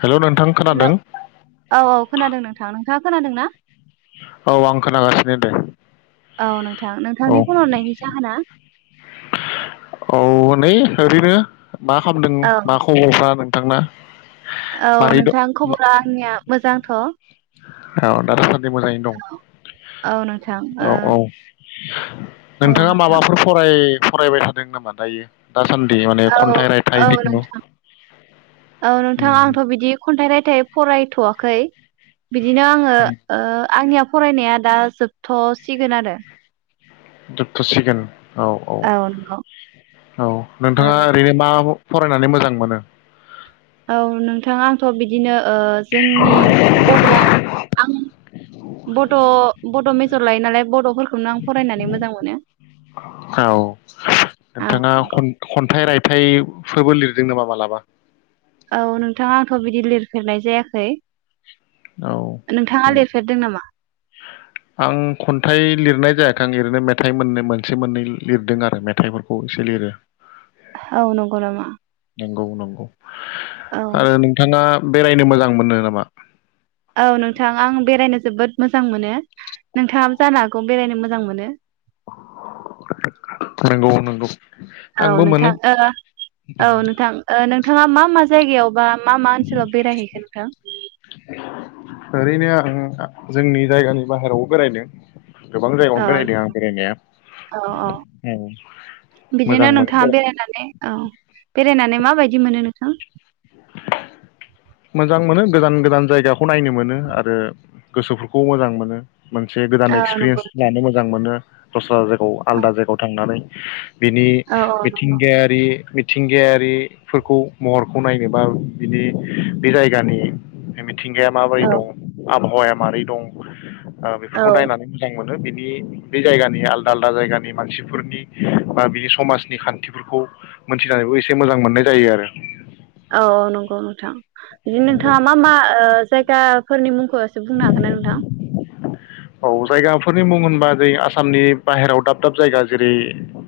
हेल' नोंथां हेल खोनादों औ औ खोनादों नोंथां नोंथाङा खोनादों ना? औ आं खोनागासिनो दे औ नोंथां औ नोंथांनि फन हरनायनि जाहोना औ नै ओरैनो मा खालामदों औ मा खबरफोरा नों थांना औ नोंथां खबरा आंनिया मोजांथ औ दा सान्दै मोजाङैनो दं औ नोंथां ओ औ औ [inaudible] औ नोंथाङा नोंथां माबाफोर फराय फरायबाय थादों नामा दायो दासान्दि माने औ खन्थाइ रायथाइ औ जिखुनु नोंथां औ उम नोंथां आंथ बिदि खन्थाइ राइथाय थाय फरायथवाखै बिदिनो आङो ओ आंनियाव फरायनाया दा जोबथसिगोन आरो जोबथसिगोन औ औ औ ओ नोंथाङा ओरैनो मा फरायनानै मोजां मोनो औ नोंथां आंथ बिदिनो ओ जोंनि बद आं बद मेज जर लायो नालाय बद औ औ नोंथाङा नंगौ खन्थाइ राय थाइफोरबो लिरदों नामा मालाबा औ नोंथाङा आंथ' बिदि लिरफेरनाय जायाखै औ नोंथाङा नंगौ लिरफेरदों नामा? आं खन्थाइ लिरनाय जायाखै आं ओरैनो मेथाइ मोनै मोनसे मोननै लिरदों आरो मेथाइफोरखौ एसे लिरो औ नंगौ नामा? नंगौ नंगौ औ आरो नोंथाङा बेरायनो मोजां मोनो नामा? औ नोंथां आं बेरायनो जोबोद मोजां मोनो । नोंथाङाबो जानो हागौ बेरायनो मोजां मोनो । [inaudible] नंगौ नंगौ औ आंबो मोनो नोंथां ओ औ नोंथां ओ नोंथाङा मा मा ज जायगायाव बा मा मा ओनसोलाव बेरायहैखो नोंथां? ओरैनो आं जोंनि जायगानि बाहेरावबो बेरायदों। गोबां जायगायावनो औ बेरायदों आं बेरायनाया। औ औ ओम बिदिनो मोजां मोनो नोंथाङा बेराय बेरायनानै औ बेरायनानै माबायदि मोनो नोंथां? मोजां मोनो गोजान गोजान जायगाखौ नायनो मोनो आरो गोसोफोरखौ मोजां मोनो। मोनसे गोदान औ नंगौ एक्सपिरियेन्स लानो मोजां मोनो दस्रा जाय खौ औ आलदा जायगायाव थांनानै बिनि औ मिथिंगायारि मिथिंगायारि फोरखौ महरखौ नायनो बा बिनि बे जायगानि हामिन मिथिंगाया माबोरै औ दं? आबहावाया मारै दं? ओ बेफोरखौ औ नायनानै मोजां मोन बिनि बे जायगानि आलदा आलदा जायगानि मानसिफोरनि बा बिनि समाजनि खान्थिफोरखौ मोनथिनानैबो एसे मोजां मोननाय जायो आरो । औ औ नंगौ नोंथां बिदिन नंगौ नोंथाङा मा मा जायगाफोरनि मुंख बुंनो हागोन ना नोंथां? औ जायगाफोरनि मुं होनबा जों आसामनि बाहेरायाव दाब दाब जायगा जेरै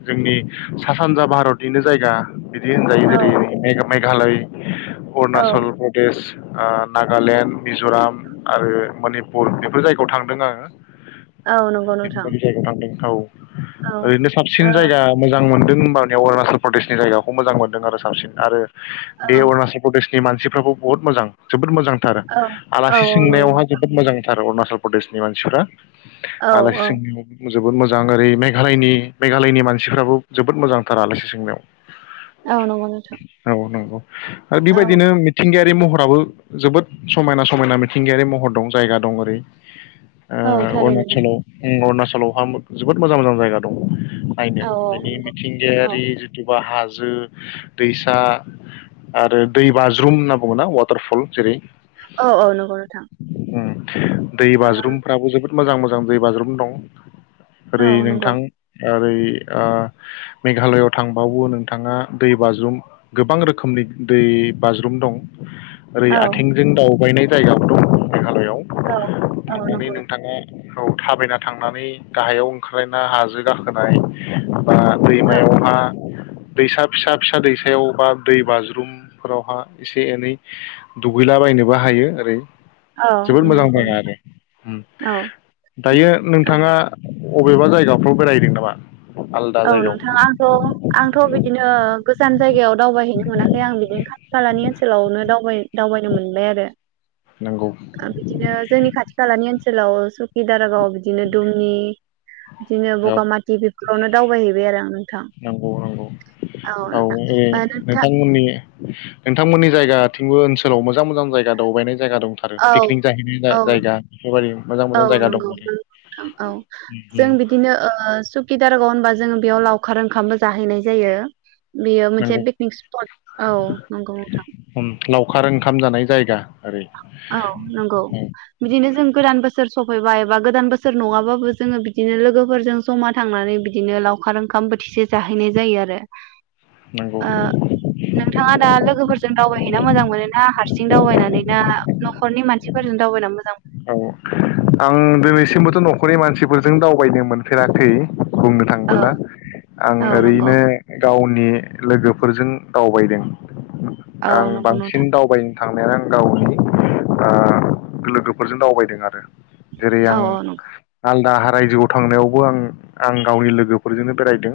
जोंनि सा सानजा भारतनिनो जायगा बिदि होजायो जेरै औ जाग मेघालय औ अरुनासल प्रदेस ओ नागालेण्ड मिज'राम आरो मनिपुर बेफोर जायगायाव थांदों आं हा औ नंगौ नोंथां औ थांदों औ ओरैनो ओ साबसिन जायगा मोजांमोन दों होनबानिया अरुणाचल प्रदेशनि जायगाखौ मोजां मोनदों आरो साबसिन आरो औ बे अरुणाचल प्रदेश नि मानसिफ्राबो बहुद मोजां जोबोद मोजां। थार औ औ आलासि नंगौ सोंनायावहाय नोंथां जोबोद मोजांथार अरुनाचल चल प्रदेश नि मानसिफोरा औ आलासि औ सोंनायावबो मोज जोबोद मोजां ओरै मेघालयनि मेघालयनि मानसिफ्राबो जोबोद मोजांथार आलासि सोंनायाव। औ नोंगौ नोंथां। ओ औ बेबायदिनो मिथिंगाया रि महराबो जोबोद समायना समायना मिथिंगायारि महर दं जायगा दं। ओरै ओ औ थारैनो नंगौ अरुणाचलाव उम अरुणाच लावहा जोबोद मोजां मोजां जायगा दं। नायनो औ औ बिनि नंगौ औ मिथिंगायारि जिथुबा हाज जो दैसा आरो दैबाज्रुम होनना बुङोना वाटारफल जेरै औ औ नंगौ नोंथां [unintelligible] दै बाज्रुम जोबोद मोजां मोजां दै बाज्रुम दं। ओ, ओरै औ नंगौ नोंथां ओरै ओ मेघालयआव थांबावो नोंथाङा दै बाज्रुम गोबां रोखोमनि दै बाज्रुम दं। ओरै औ आथिंजों दावबायनाय जायगाबो दं। मेघालयआव औ औ थांनानै नंगौ नों औ थाबायना थांनानै गाहायाव ओंख्रायना हाजो गाखोनाय। बा औ दैमायावहा दैसा फिसा फिसा दैसायाव बा दै बाज्रुमफोरावहा एसे एनै दुगैलाबायनोबो हायो। ओरै औ जोबोद मोजां नंगौ जायगा नोंथां आरो उम। औ दायो ओ, नोंथाङा अबेबा जायगाफ्राव बेरायहैदों नामा। आलदा औ जायगायाव नोंथां आंथ' आंथ बिदिनो गोजान जायगायाव दावबायहैनो मोनाखै आं बिदिनो खा खालानि ओनसोलावनो दावबाय दावबायनो मोनबाय आरो नंगौ ओ बिदिनो जोंनि खाथि खालानि ओन ओनसोलाव सुखि दारागाव बिदिनो दुमनि बिदिनो बगामाथि बेफोरावनो दावबाहैबाय आरो आं नोंथां नगौ नंगौ औ नोंथां ए ओ नोंथां नोंथांमोननि नोंथांमोननि जायगा थिंबो ओनसोलाव मोजां मोजां जायगा दावबायनाय जायगा दंथारो औ पिकनिक जाहैनाय औ जायगा बेफोरबायदि मोजां औ मोजां जायगा नंगौ दं आरो नोंथां औ उम जों उम बिदिनो ओ सुकि दारगाव होनबा जोङो बेयाव लावखार ओंखामबो जाहैनाय जायो। बेयो नंगौ मोनसे पिकनिक स्पट औ नंगौ नोंथां। उम लावखार ओंखाम [unintelligible] औ नंगौ औ बिदिनो जों गोदान बोसोर सफैबा एबा गोदान बोसोर नङाबाबो जोङो बिदिनो लोगोफोरजों जमा थांनानै बिदिनो लावखार ओंखाम बोथिसे जाहैनाय जायो आरो। नंगौ ओ नोंथाङा दा लोगोफोरजों दावबायहैना मोजां मोनोना हारसिं दावबायनानै। न'खरनि मानसिफोरजों दावबायना मोजां मोनो? औ आं दिनैसिमबोथ न'खरनि मानसिफोरजों दावबायनो मोनफेराखै। बुंनो औ थांबोला आं औ नंगौ ओरैनो गावनि नि लोगोफोरजों दावबायदों। औ आं नंगौ बांसिन नोंथां दावबायनो थांनायानो आं गावनि ओ लोगो फोरजों दावबायदों आरो। जेरै औ आं औ नंगौ आलदा रायजोआव थांनायावबो आं आं गावनि लोगोफोरजोंनो बेरायदों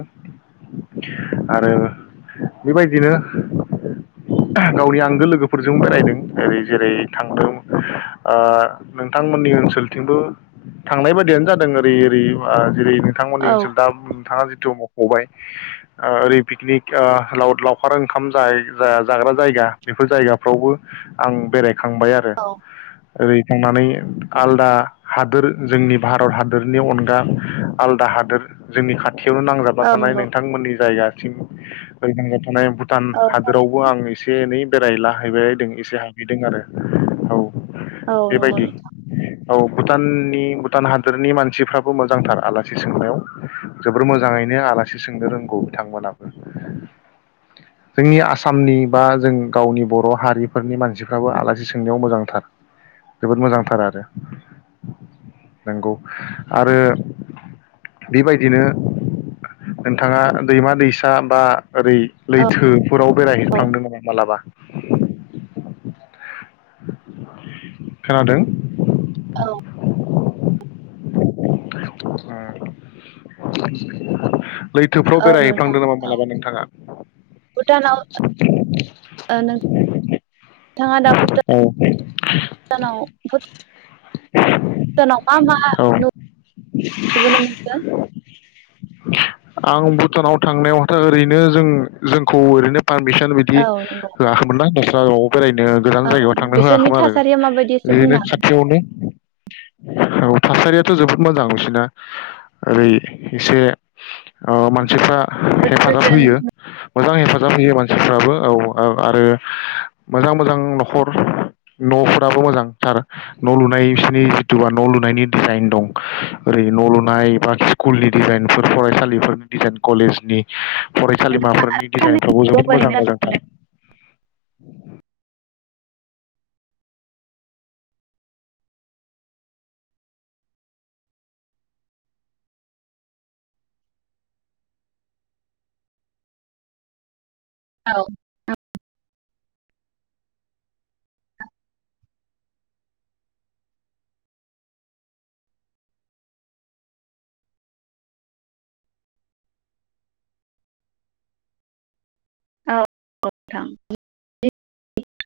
आरो बेबायदिनो गावनि आंगो लोगोफोरजों बेरायदों ओरै जेरै थांदों ओर नोंथांमोननि ओनसोलथिंबो थांनाय बायदियानो जादों ओरै ओरै जेरै नोंथांमोननि औ ओनसोल दा नोंथाङा जिथु ओरै पिकनिक ओ लाव लावखार ओंखाम जाय जाग्रा जायगा बेफोर जायगाफ्रावबो आं बेराय खांबाय आरो। औ ओरै थांनानै आलदा हादोर जोंनि भारत हादोरनि अनगा आलदा हादोर जोंनि खा थिआवनो औ नांजाबाथानाय नंगौ नोंथांमोननि जायगा । [inaudible] माने भुटान औ हादोरावबो आं एसे एनै। बेरायलाहैबायदों एसे हाबहैदों आरो औ। नंगौ बेबायदि। औ भुटाननि भुटान हादोरनि मानसिफ्राबो मोजांथार आलासि सोंनायाव जोबोर मोजाङैनो आलासि सोंनो रोंगौ बिथांमोनाबो जोंनि आसामनि बा जों गावनि बर' हारिफोरनि मानसिफ्राबो आलासि सोंनायाव मोजांथार। जोबोद मोजांथार आरो नंगौ आरो बेबायदिनो नोंथाङा दैमा दैसा बा ओरै लैथोफोराव औ बेरायहैफ्लांदों नामा मालाबा? खोनादों? औ [unintelligible] लैथोफ्राव औ नोंथां बेरायहैफ्लांदों नामा औ मालाबा नोंथाङा? भुटानाव ओ नोंथाङा दा औ भुटानाव भुटानाव मा मा औ नुबोनो मोनखो? आं भुटानाव थांनायावथ' ओरैनो जों जोंखौ ओरैनो पारमिसन बिदि औ नंगौ होआखैमोनना औ बेरायनो गोजान औ जायगायाव थांनो होआखैमोन बिसोरनि आरो थासारिया माबायदि एसे ओरैनो बुंनो हागोन खाथियावनो औ थासारियाथ' जोबोद मोजां बिसिना ओरै एसे ओ मान सिफ्रा जोबोद हेफाजाब गोजोन होयो। मोजां हेफाजाब होयो मानसिफ्राबो औ ओं आरो मोजां मोजां नखर न'फोराबो मोजांथार नलुनाय बिसोरनि जिथुबा नलुनायनि डिजाइन दं ओरै न'लुनाय बा स्कुलनि डिजाइनफोर फरायसालिफोरनि डिजाइन कलेजनि नोंथां फरायसालिमाफोरनि डिजाइनफ्रावबो साननैसो जोबोद मोजां दावबायहैनो सानदों मोजांथार। औ औ नोंथां [unintelligible]